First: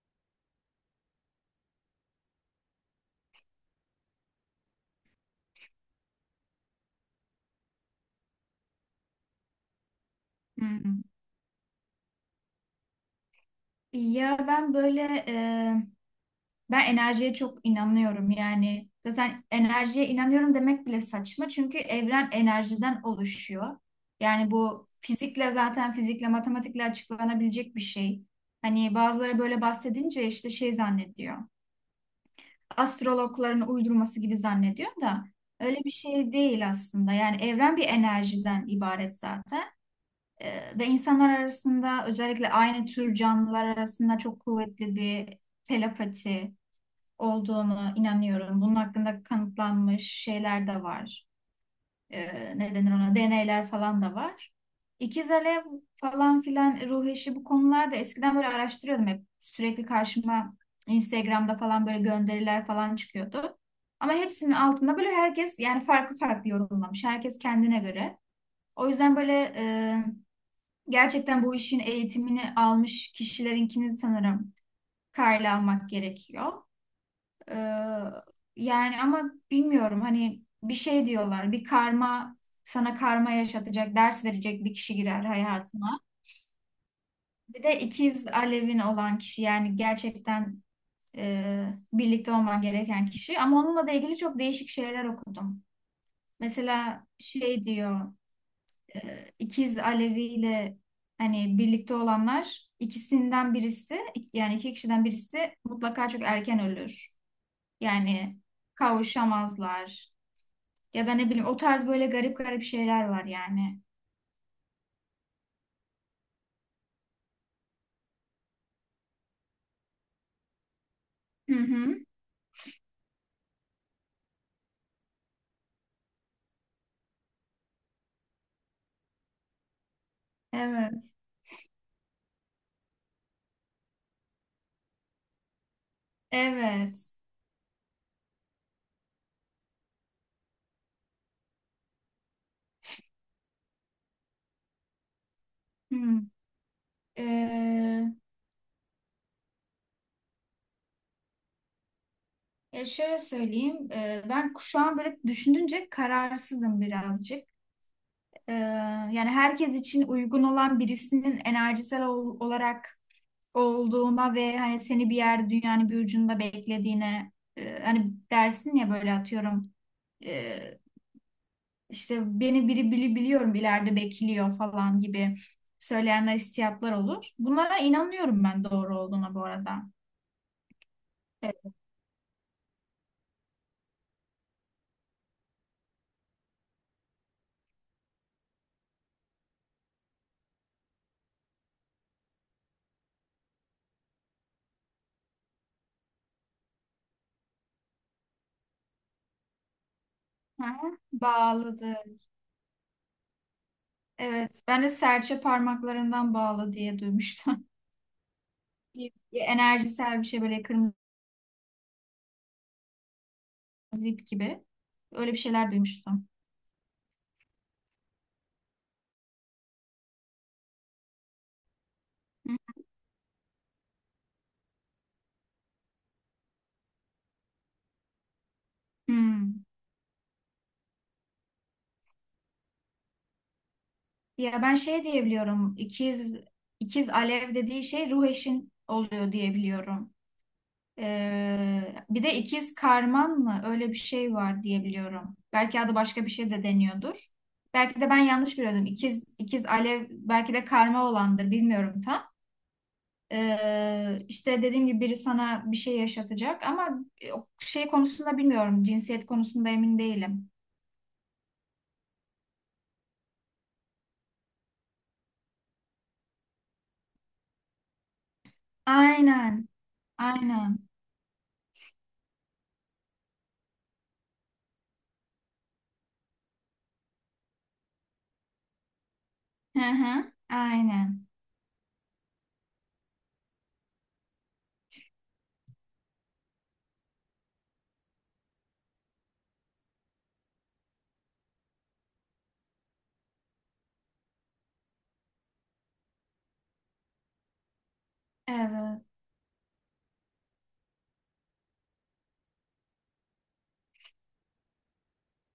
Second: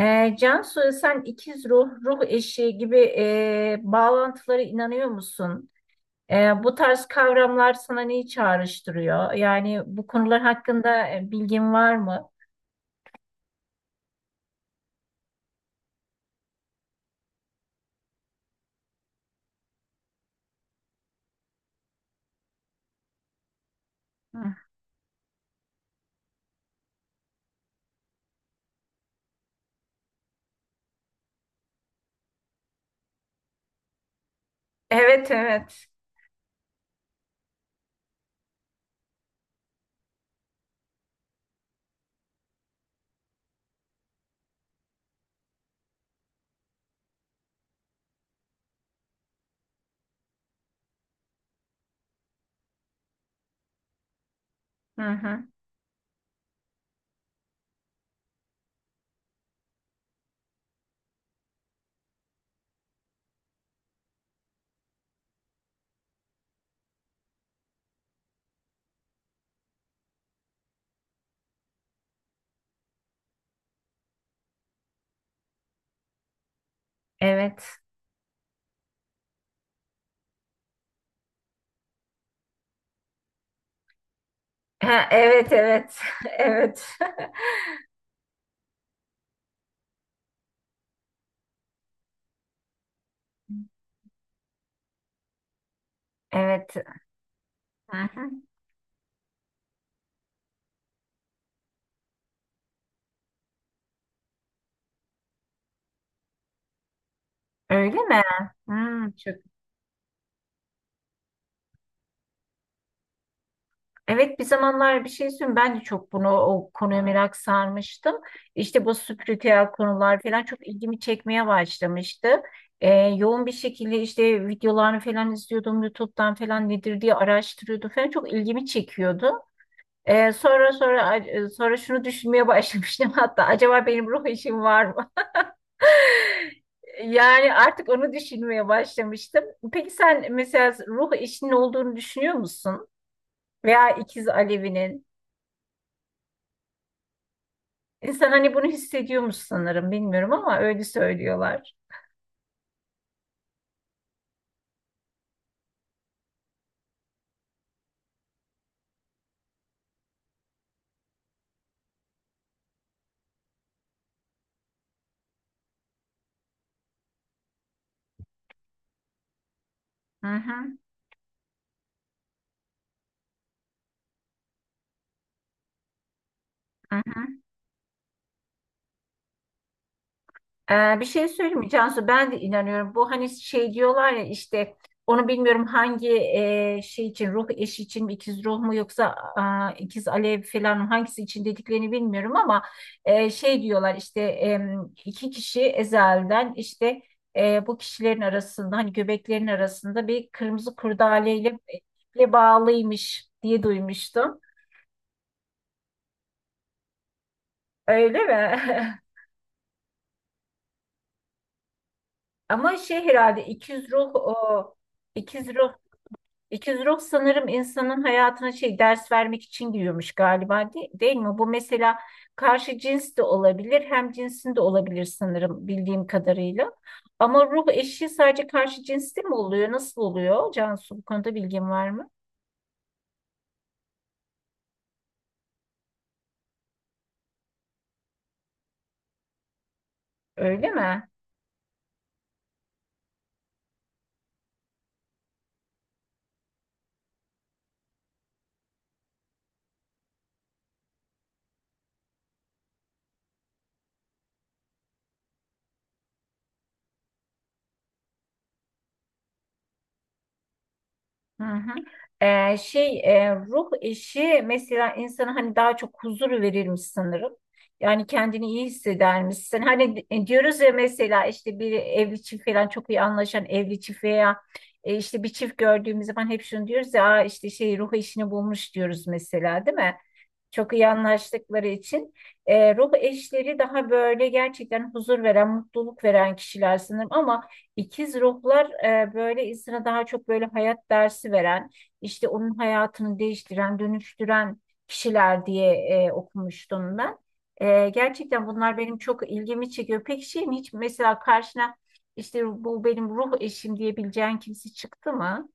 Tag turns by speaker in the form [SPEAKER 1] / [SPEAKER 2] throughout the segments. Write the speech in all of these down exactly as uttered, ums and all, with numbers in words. [SPEAKER 1] Ee, Cansu, sen ikiz ruh, ruh eşi gibi e, bağlantılara inanıyor musun? E, bu tarz kavramlar sana neyi çağrıştırıyor? Yani bu konular
[SPEAKER 2] Hmm.
[SPEAKER 1] hakkında e, bilgin var mı?
[SPEAKER 2] Ya ben böyle e, ben enerjiye çok inanıyorum yani zaten enerjiye inanıyorum demek bile saçma çünkü evren enerjiden oluşuyor. Yani
[SPEAKER 1] Hı.
[SPEAKER 2] bu fizikle zaten fizikle matematikle açıklanabilecek bir şey. Hani bazıları böyle bahsedince işte şey zannediyor. Astrologların uydurması gibi zannediyor da
[SPEAKER 1] Evet,
[SPEAKER 2] öyle
[SPEAKER 1] evet.
[SPEAKER 2] bir şey değil aslında. Yani evren bir enerjiden ibaret zaten. Ee, ve insanlar arasında özellikle aynı tür canlılar arasında çok kuvvetli bir telepati olduğunu inanıyorum. Bunun hakkında kanıtlanmış şeyler de var. Ee, ne denir ona? Deneyler falan da var.
[SPEAKER 1] Hı
[SPEAKER 2] İkiz
[SPEAKER 1] hı.
[SPEAKER 2] alev falan filan ruh eşi bu konularda eskiden böyle araştırıyordum hep. Sürekli karşıma Instagram'da falan böyle gönderiler falan çıkıyordu. Ama hepsinin altında böyle herkes yani farklı farklı yorumlamış. Herkes kendine göre. O yüzden böyle gerçekten bu işin eğitimini almış kişilerinkini sanırım karla almak gerekiyor. Ee,
[SPEAKER 1] Evet.
[SPEAKER 2] Yani ama bilmiyorum hani bir şey diyorlar bir karma sana karma yaşatacak ders verecek bir kişi
[SPEAKER 1] Ha,
[SPEAKER 2] girer
[SPEAKER 1] evet, evet.
[SPEAKER 2] hayatına.
[SPEAKER 1] Evet.
[SPEAKER 2] Bir de ikiz alevin olan kişi yani gerçekten e, birlikte olman gereken kişi ama onunla da ilgili çok değişik şeyler okudum.
[SPEAKER 1] Evet.
[SPEAKER 2] Mesela şey
[SPEAKER 1] Hı
[SPEAKER 2] diyor
[SPEAKER 1] hı.
[SPEAKER 2] e, ikiz Alevi ile hani birlikte olanlar ikisinden birisi ik- yani iki kişiden birisi mutlaka çok erken ölür.
[SPEAKER 1] Öyle mi?
[SPEAKER 2] Yani
[SPEAKER 1] Hı, çok
[SPEAKER 2] kavuşamazlar ya da ne bileyim o tarz böyle garip garip şeyler var yani.
[SPEAKER 1] evet, bir zamanlar bir şey söyleyeyim, ben de çok bunu o konuya merak sarmıştım. İşte bu spiritüel konular falan çok ilgimi çekmeye
[SPEAKER 2] Hı hı.
[SPEAKER 1] başlamıştı. Ee, yoğun bir şekilde işte videolarını falan izliyordum YouTube'dan falan nedir diye araştırıyordum falan çok ilgimi çekiyordu. Ee, sonra
[SPEAKER 2] Evet.
[SPEAKER 1] sonra sonra şunu düşünmeye başlamıştım, hatta acaba benim ruh eşim var mı?
[SPEAKER 2] Evet.
[SPEAKER 1] Yani artık onu düşünmeye başlamıştım. Peki sen mesela ruh eşinin olduğunu düşünüyor musun? Veya ikiz Alevi'nin?
[SPEAKER 2] Hı. Ee,
[SPEAKER 1] İnsan hani bunu hissediyormuş sanırım, bilmiyorum ama öyle söylüyorlar.
[SPEAKER 2] ya şöyle söyleyeyim. Ee, ben şu an böyle düşündünce kararsızım birazcık. Ee, Yani herkes için uygun olan birisinin enerjisel ol- olarak olduğuna ve hani seni bir yer dünyanın bir ucunda beklediğine e, hani dersin ya böyle atıyorum
[SPEAKER 1] Hı hı,
[SPEAKER 2] e, işte beni biri bili biliyorum ileride bekliyor falan gibi söyleyenler hissiyatlar
[SPEAKER 1] hı hı.
[SPEAKER 2] olur. Bunlara inanıyorum ben doğru olduğuna bu arada.
[SPEAKER 1] Ee, bir şey
[SPEAKER 2] Evet.
[SPEAKER 1] söyleyeyim mi Cansu? Ben de inanıyorum. Bu hani şey diyorlar ya, işte onu bilmiyorum, hangi e, şey için, ruh eşi için mi, ikiz ruh mu, yoksa a, ikiz alev falan mı, hangisi için dediklerini bilmiyorum ama e, şey diyorlar işte, em, iki kişi ezelden işte e, bu kişilerin arasında hani göbeklerin arasında bir
[SPEAKER 2] Hı
[SPEAKER 1] kırmızı
[SPEAKER 2] hı.
[SPEAKER 1] kurdaleyle
[SPEAKER 2] Bağladı.
[SPEAKER 1] ile bağlıymış diye duymuştum.
[SPEAKER 2] Evet. Ben de serçe parmaklarından bağlı diye duymuştum.
[SPEAKER 1] Öyle mi?
[SPEAKER 2] Bir- bir enerjisel bir şey böyle kırmızı
[SPEAKER 1] Ama şey herhalde ikiz ruh
[SPEAKER 2] zip
[SPEAKER 1] o.
[SPEAKER 2] gibi. Öyle bir şeyler duymuştum.
[SPEAKER 1] İkizruh sanırım insanın hayatına şey ders vermek için giriyormuş galiba, de- değil mi? Bu mesela karşı cins de olabilir, hem cinsin de olabilir sanırım bildiğim kadarıyla. Ama ruh eşi sadece karşı cinste mi
[SPEAKER 2] Hmm.
[SPEAKER 1] oluyor? Nasıl oluyor? Cansu, bu konuda bilgin var mı?
[SPEAKER 2] Ya ben şey diyebiliyorum. İkiz ikiz alev dediği şey ruh eşin oluyor diyebiliyorum.
[SPEAKER 1] Öyle mi?
[SPEAKER 2] Ee, bir de ikiz karman mı? Öyle bir şey var diyebiliyorum. Belki adı başka bir şey de deniyordur. Belki de ben yanlış biliyordum. İkiz ikiz alev belki de karma olandır. Bilmiyorum tam. Ee, işte dediğim gibi biri sana bir şey yaşatacak ama e, o şey konusunda bilmiyorum. Cinsiyet konusunda emin değilim.
[SPEAKER 1] Hı hı. Ee, şey e, ruh eşi mesela insana hani daha çok huzur verirmiş sanırım. Yani kendini iyi hissedermişsin.
[SPEAKER 2] Aynen.
[SPEAKER 1] Hani di- e, diyoruz ya
[SPEAKER 2] Aynen.
[SPEAKER 1] mesela işte bir evli çift falan, çok iyi anlaşan evli çift veya e, işte bir çift gördüğümüz zaman hep şunu diyoruz ya, "Aa, işte şey ruh eşini bulmuş" diyoruz mesela, değil
[SPEAKER 2] Hı
[SPEAKER 1] mi?
[SPEAKER 2] hı.
[SPEAKER 1] Çok iyi
[SPEAKER 2] Aynen.
[SPEAKER 1] anlaştıkları için e, ruh eşleri daha böyle gerçekten huzur veren, mutluluk veren kişiler sanırım, ama ikiz ruhlar e, böyle insana daha çok böyle hayat dersi veren, işte onun hayatını değiştiren, dönüştüren kişiler diye e, okumuştum ben. E, gerçekten bunlar benim
[SPEAKER 2] Evet.
[SPEAKER 1] çok ilgimi çekiyor. Peki şeyin hiç mesela karşına işte bu benim ruh eşim diyebileceğin kimse çıktı mı?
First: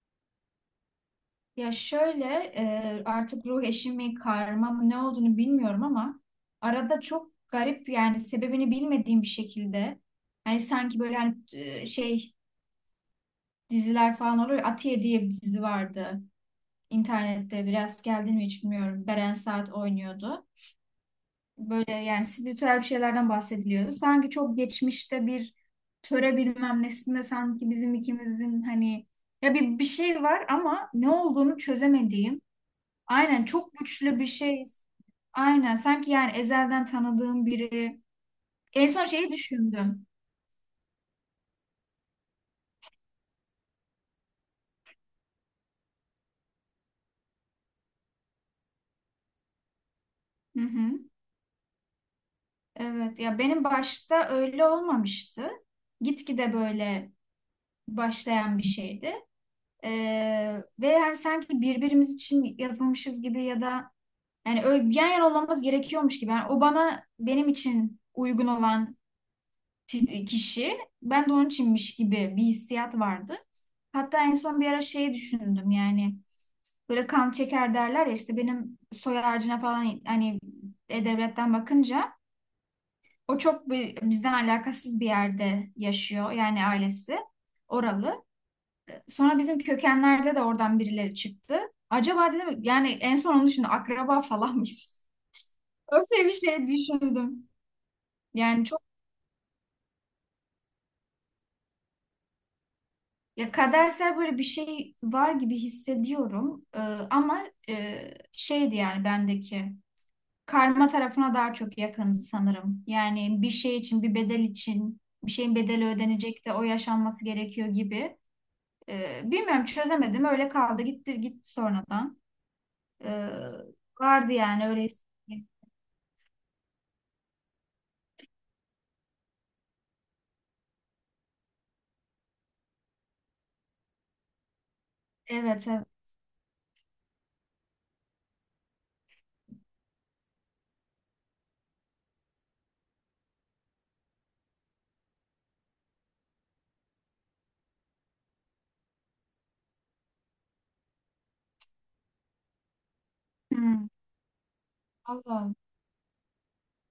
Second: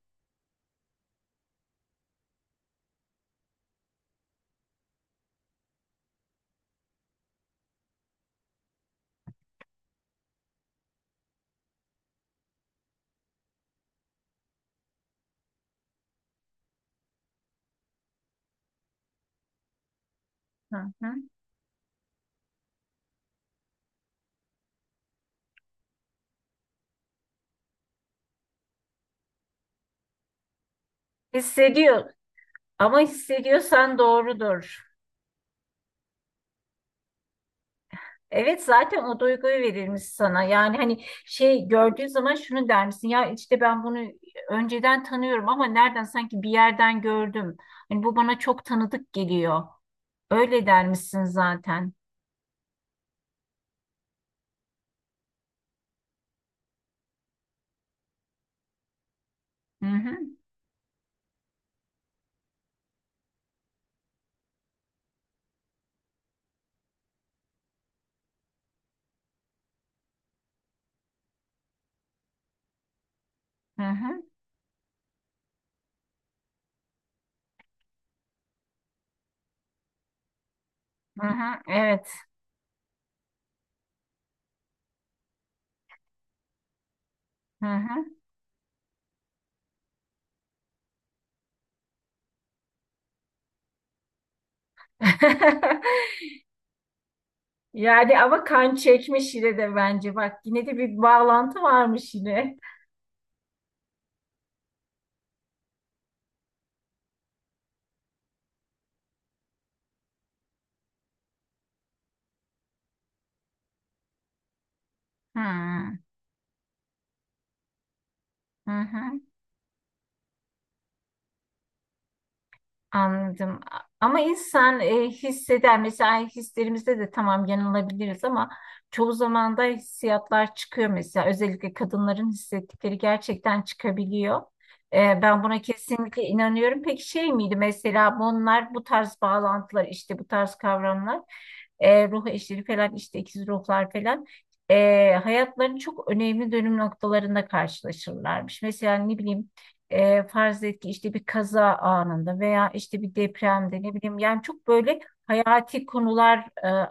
[SPEAKER 2] Ya şöyle e, artık ruh eşi mi karma mı ne olduğunu bilmiyorum ama arada çok garip yani sebebini bilmediğim bir şekilde hani sanki böyle hani e, şey diziler falan oluyor. Ya, Atiye diye bir dizi vardı internette biraz geldi mi hiç bilmiyorum. Beren Saat oynuyordu.
[SPEAKER 1] Hı hı.
[SPEAKER 2] Böyle yani spiritüel bir şeylerden bahsediliyordu. Sanki çok geçmişte bir töre bilmem nesinde sanki bizim ikimizin hani ya bir, bir şey var ama ne olduğunu
[SPEAKER 1] Hissediyor
[SPEAKER 2] çözemediğim.
[SPEAKER 1] ama,
[SPEAKER 2] Aynen çok
[SPEAKER 1] hissediyorsan
[SPEAKER 2] güçlü bir şey.
[SPEAKER 1] doğrudur.
[SPEAKER 2] Aynen sanki yani ezelden tanıdığım biri.
[SPEAKER 1] Evet,
[SPEAKER 2] En
[SPEAKER 1] zaten
[SPEAKER 2] son
[SPEAKER 1] o
[SPEAKER 2] şeyi
[SPEAKER 1] duyguyu verilmiş
[SPEAKER 2] düşündüm.
[SPEAKER 1] sana. Yani hani şey gördüğün zaman şunu der misin? Ya işte ben bunu önceden tanıyorum ama nereden, sanki bir yerden gördüm. Hani bu bana çok tanıdık geliyor.
[SPEAKER 2] Hı
[SPEAKER 1] Öyle der
[SPEAKER 2] hı.
[SPEAKER 1] misin zaten?
[SPEAKER 2] Evet ya benim başta öyle olmamıştı. Gitgide böyle başlayan bir şeydi.
[SPEAKER 1] Hı
[SPEAKER 2] Ee,
[SPEAKER 1] hı,
[SPEAKER 2] ve yani sanki birbirimiz için yazılmışız gibi ya da yani öyle yan yana olmamız gerekiyormuş gibi. Yani o bana benim için uygun olan ti- kişi ben de onun içinmiş gibi bir hissiyat vardı.
[SPEAKER 1] hı
[SPEAKER 2] Hatta
[SPEAKER 1] hı,
[SPEAKER 2] en son bir ara şey düşündüm yani böyle kan çeker derler ya işte benim soy ağacına falan hani
[SPEAKER 1] hı
[SPEAKER 2] e-devletten
[SPEAKER 1] hı, evet.
[SPEAKER 2] bakınca o çok bir, bizden alakasız bir yerde yaşıyor yani ailesi
[SPEAKER 1] Hı hı.
[SPEAKER 2] oralı. Sonra bizim kökenlerde de oradan birileri çıktı. Acaba dedim yani en son onu düşündüm akraba falan mıyız? Öyle bir şey düşündüm.
[SPEAKER 1] Yani ama
[SPEAKER 2] Yani
[SPEAKER 1] kan
[SPEAKER 2] çok
[SPEAKER 1] çekmiş yine de bence. Bak, yine de bir bağlantı varmış yine.
[SPEAKER 2] ya kadersel böyle bir şey var gibi hissediyorum. Ee, ama e, şeydi yani bendeki karma tarafına daha çok yakındı sanırım. Yani bir şey için, bir bedel için, bir şeyin bedeli
[SPEAKER 1] Hı
[SPEAKER 2] ödenecek de o yaşanması gerekiyor gibi.
[SPEAKER 1] hı, hı.
[SPEAKER 2] Ee, bilmiyorum çözemedim. Öyle kaldı. Gitti gitti sonradan. Ee,
[SPEAKER 1] Anladım. Ama
[SPEAKER 2] Vardı yani
[SPEAKER 1] insan
[SPEAKER 2] öyle
[SPEAKER 1] e,
[SPEAKER 2] hissettiğim.
[SPEAKER 1] hisseder. Mesela hislerimizde de tamam yanılabiliriz ama çoğu zaman da hissiyatlar çıkıyor mesela. Özellikle kadınların hissettikleri gerçekten çıkabiliyor. E, ben buna
[SPEAKER 2] Evet evet.
[SPEAKER 1] kesinlikle inanıyorum. Peki şey miydi mesela, bunlar bu tarz bağlantılar işte, bu tarz kavramlar e, ruh eşleri falan, işte ikiz ruhlar falan e, hayatların çok önemli dönüm noktalarında karşılaşırlarmış. Mesela ne bileyim, e, farz et ki işte bir kaza anında veya işte bir depremde,
[SPEAKER 2] Hmm.
[SPEAKER 1] ne bileyim, yani çok böyle
[SPEAKER 2] Allah. Allah.
[SPEAKER 1] hayati konular e,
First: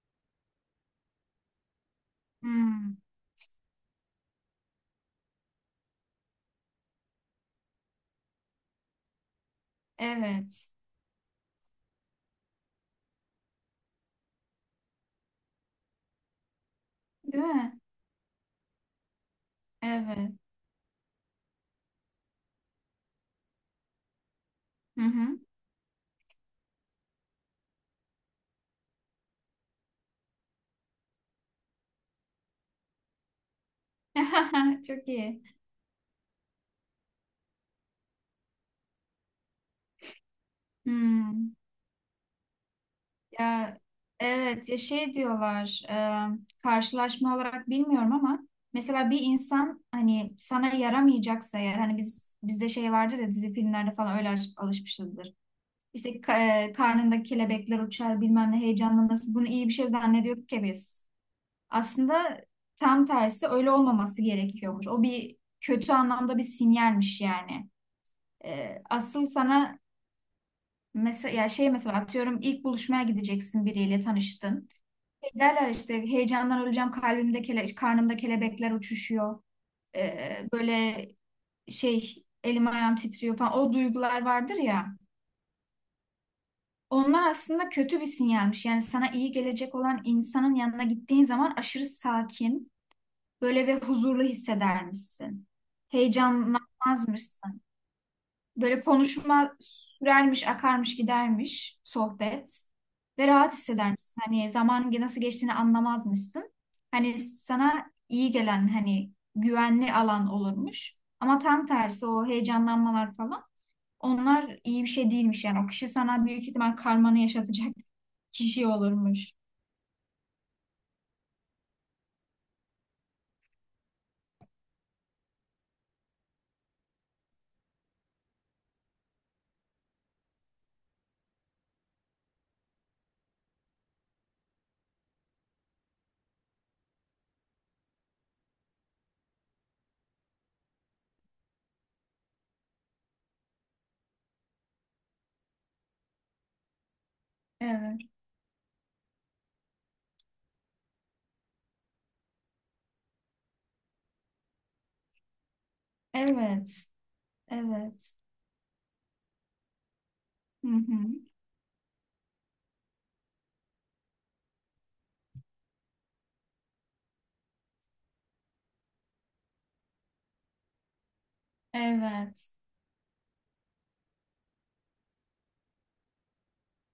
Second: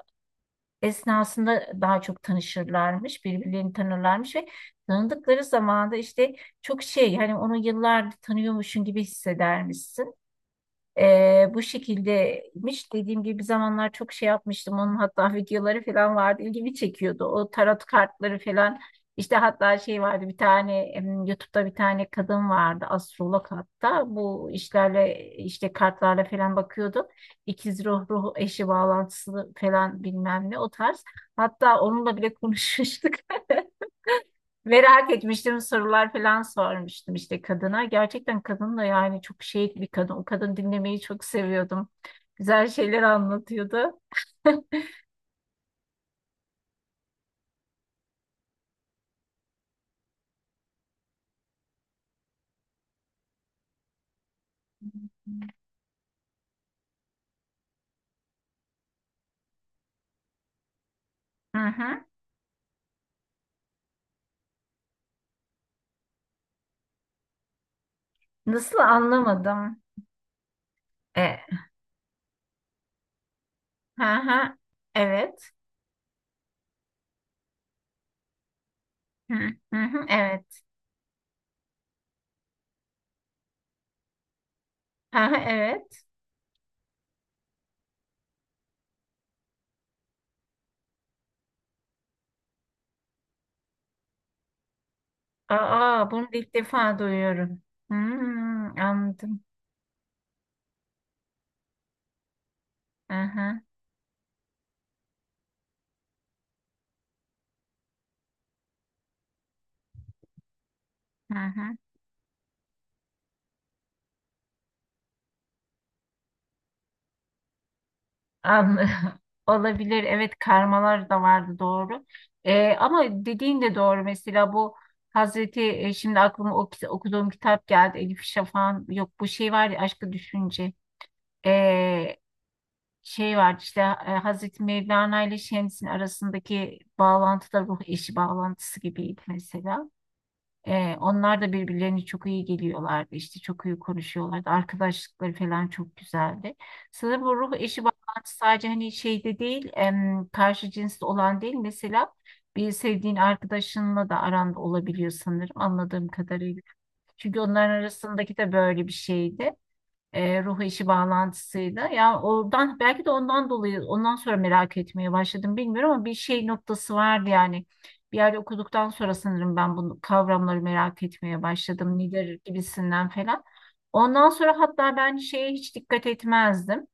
[SPEAKER 1] esnasında daha çok
[SPEAKER 2] Hmm.
[SPEAKER 1] tanışırlarmış, birbirlerini tanırlarmış ve tanıdıkları zaman da işte çok şey, hani onu yıllardır tanıyormuşsun gibi hissedermişsin.
[SPEAKER 2] Evet.
[SPEAKER 1] Ee, bu şekildeymiş. Dediğim gibi bir zamanlar çok şey yapmıştım. Onun hatta videoları falan vardı. İlgimi çekiyordu.
[SPEAKER 2] Değil
[SPEAKER 1] O
[SPEAKER 2] mi?
[SPEAKER 1] tarot kartları falan. İşte hatta şey vardı,
[SPEAKER 2] Evet.
[SPEAKER 1] bir tane em, YouTube'da bir tane kadın vardı. Astrolog hatta. Bu
[SPEAKER 2] Hı hı.
[SPEAKER 1] işlerle işte kartlarla falan bakıyordu. İkiz ruh, ruh eşi bağlantısı falan, bilmem ne, o tarz. Hatta onunla bile konuşmuştuk.
[SPEAKER 2] Çok
[SPEAKER 1] Merak
[SPEAKER 2] iyi.
[SPEAKER 1] etmiştim, sorular falan sormuştum işte kadına. Gerçekten kadın da yani çok şey bir kadın. O kadın, dinlemeyi çok
[SPEAKER 2] Hmm.
[SPEAKER 1] seviyordum. Güzel şeyler
[SPEAKER 2] Ya,
[SPEAKER 1] anlatıyordu.
[SPEAKER 2] evet ya şey diyorlar e, karşılaşma olarak bilmiyorum ama mesela bir insan hani sana yaramayacaksa eğer hani biz bizde şey vardır ya dizi filmlerde falan öyle alış- alışmışızdır. İşte ka- e, karnında kelebekler uçar bilmem ne heyecanlanırsın bunu iyi bir şey zannediyorduk ya biz.
[SPEAKER 1] Hı hı.
[SPEAKER 2] Aslında tam tersi öyle olmaması gerekiyormuş. O bir kötü anlamda bir sinyalmiş yani.
[SPEAKER 1] Nasıl,
[SPEAKER 2] E, asıl sana
[SPEAKER 1] anlamadım.
[SPEAKER 2] mesela
[SPEAKER 1] E,
[SPEAKER 2] ya şey mesela atıyorum ilk buluşmaya gideceksin biriyle
[SPEAKER 1] hı hı.
[SPEAKER 2] tanıştın.
[SPEAKER 1] Evet.
[SPEAKER 2] Giderler işte heyecandan öleceğim kalbimde kele, karnımda kelebekler
[SPEAKER 1] Hı
[SPEAKER 2] uçuşuyor.
[SPEAKER 1] hı, hı,
[SPEAKER 2] Ee,
[SPEAKER 1] evet.
[SPEAKER 2] böyle şey elim ayağım titriyor falan o duygular vardır ya.
[SPEAKER 1] Hı hı. Evet.
[SPEAKER 2] Onlar aslında kötü bir sinyalmiş. Yani sana iyi gelecek olan insanın yanına gittiğin zaman aşırı sakin, böyle ve huzurlu hissedermişsin.
[SPEAKER 1] Aa, bunu ilk defa duyuyorum.
[SPEAKER 2] Heyecanlanmazmışsın.
[SPEAKER 1] Hmm,
[SPEAKER 2] Böyle
[SPEAKER 1] anladım.
[SPEAKER 2] konuşma sürermiş, akarmış, gidermiş sohbet
[SPEAKER 1] Hı
[SPEAKER 2] ve rahat
[SPEAKER 1] hı,
[SPEAKER 2] hissedermişsin. Hani zaman ge- nasıl geçtiğini anlamazmışsın. Hani sana iyi gelen hani güvenli alan olurmuş.
[SPEAKER 1] hı
[SPEAKER 2] Ama tam
[SPEAKER 1] hı.
[SPEAKER 2] tersi o heyecanlanmalar falan onlar iyi bir şey değilmiş yani. O kişi sana büyük ihtimal karmanı yaşatacak kişi
[SPEAKER 1] Anladım.
[SPEAKER 2] olurmuş.
[SPEAKER 1] Olabilir. Evet, karmalar da vardı, doğru. Ee, ama dediğin de doğru. Mesela bu Hazreti e, şimdi aklıma o, kit- okuduğum kitap geldi. Elif Şafak'ın, yok bu şey var ya, Aşkı Düşünce. Ee, Şey var işte e, Hazreti Mevlana ile Şems'in arasındaki bağlantı da ruh eşi bağlantısı gibiydi mesela. Ee, onlar da birbirlerini çok iyi geliyorlardı. İşte çok iyi konuşuyorlardı. Arkadaşlıkları falan çok güzeldi. Sanırım bu ruh eşi
[SPEAKER 2] Evet.
[SPEAKER 1] bağlantısı sadece hani şeyde değil, em, karşı cinsli olan değil. Mesela bir sevdiğin arkadaşınla da aranda olabiliyor sanırım, anladığım kadarıyla.
[SPEAKER 2] Evet.
[SPEAKER 1] Çünkü onların
[SPEAKER 2] Evet.
[SPEAKER 1] arasındaki de böyle bir şeydi, e, ruh
[SPEAKER 2] Hı
[SPEAKER 1] işi
[SPEAKER 2] hı.
[SPEAKER 1] bağlantısıyla. Ya oradan belki de, ondan dolayı ondan sonra merak etmeye başladım bilmiyorum, ama bir şey noktası vardı yani. Bir yerde okuduktan sonra sanırım ben bu kavramları merak etmeye başladım. Lider
[SPEAKER 2] Evet.
[SPEAKER 1] gibisinden falan. Ondan sonra hatta ben şeye hiç dikkat etmezdim,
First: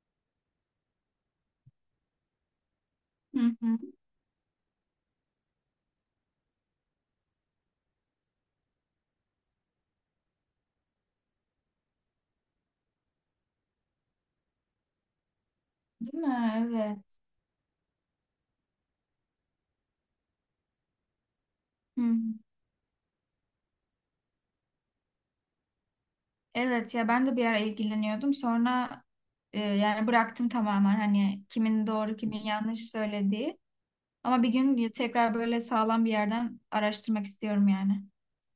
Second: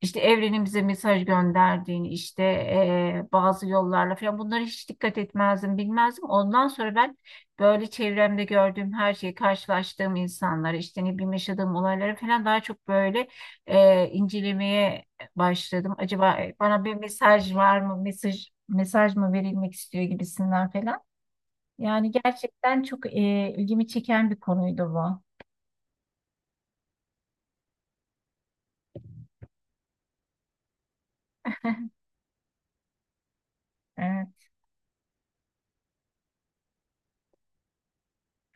[SPEAKER 1] işte evrenin bize mesaj gönderdiğini, işte eee,
[SPEAKER 2] Hı
[SPEAKER 1] bazı
[SPEAKER 2] hı.
[SPEAKER 1] yollarla falan, bunlara hiç dikkat etmezdim, bilmezdim. Ondan sonra ben böyle çevremde gördüğüm her şeyi, karşılaştığım insanları, işte ne bileyim yaşadığım olayları falan daha çok böyle eee, incelemeye başladım.
[SPEAKER 2] Değil
[SPEAKER 1] Acaba
[SPEAKER 2] mi?
[SPEAKER 1] e, bana bir
[SPEAKER 2] Evet.
[SPEAKER 1] mesaj var mı, mesaj mesaj mı verilmek istiyor gibisinden falan.
[SPEAKER 2] Hı
[SPEAKER 1] Yani
[SPEAKER 2] hı.
[SPEAKER 1] gerçekten çok eee, ilgimi çeken bir konuydu bu.
[SPEAKER 2] Evet ya ben de bir ara ilgileniyordum. Sonra e, yani bıraktım tamamen hani kimin doğru kimin yanlış söylediği. Ama
[SPEAKER 1] Evet,
[SPEAKER 2] bir gün tekrar böyle sağlam bir yerden araştırmak istiyorum yani.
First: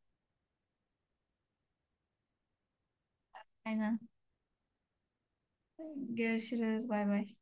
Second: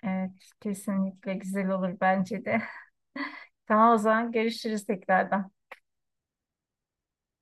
[SPEAKER 1] evet, kesinlikle güzel olur bence de. Tamam, o
[SPEAKER 2] Aynen.
[SPEAKER 1] zaman görüşürüz tekrardan.
[SPEAKER 2] Görüşürüz. Bay bay.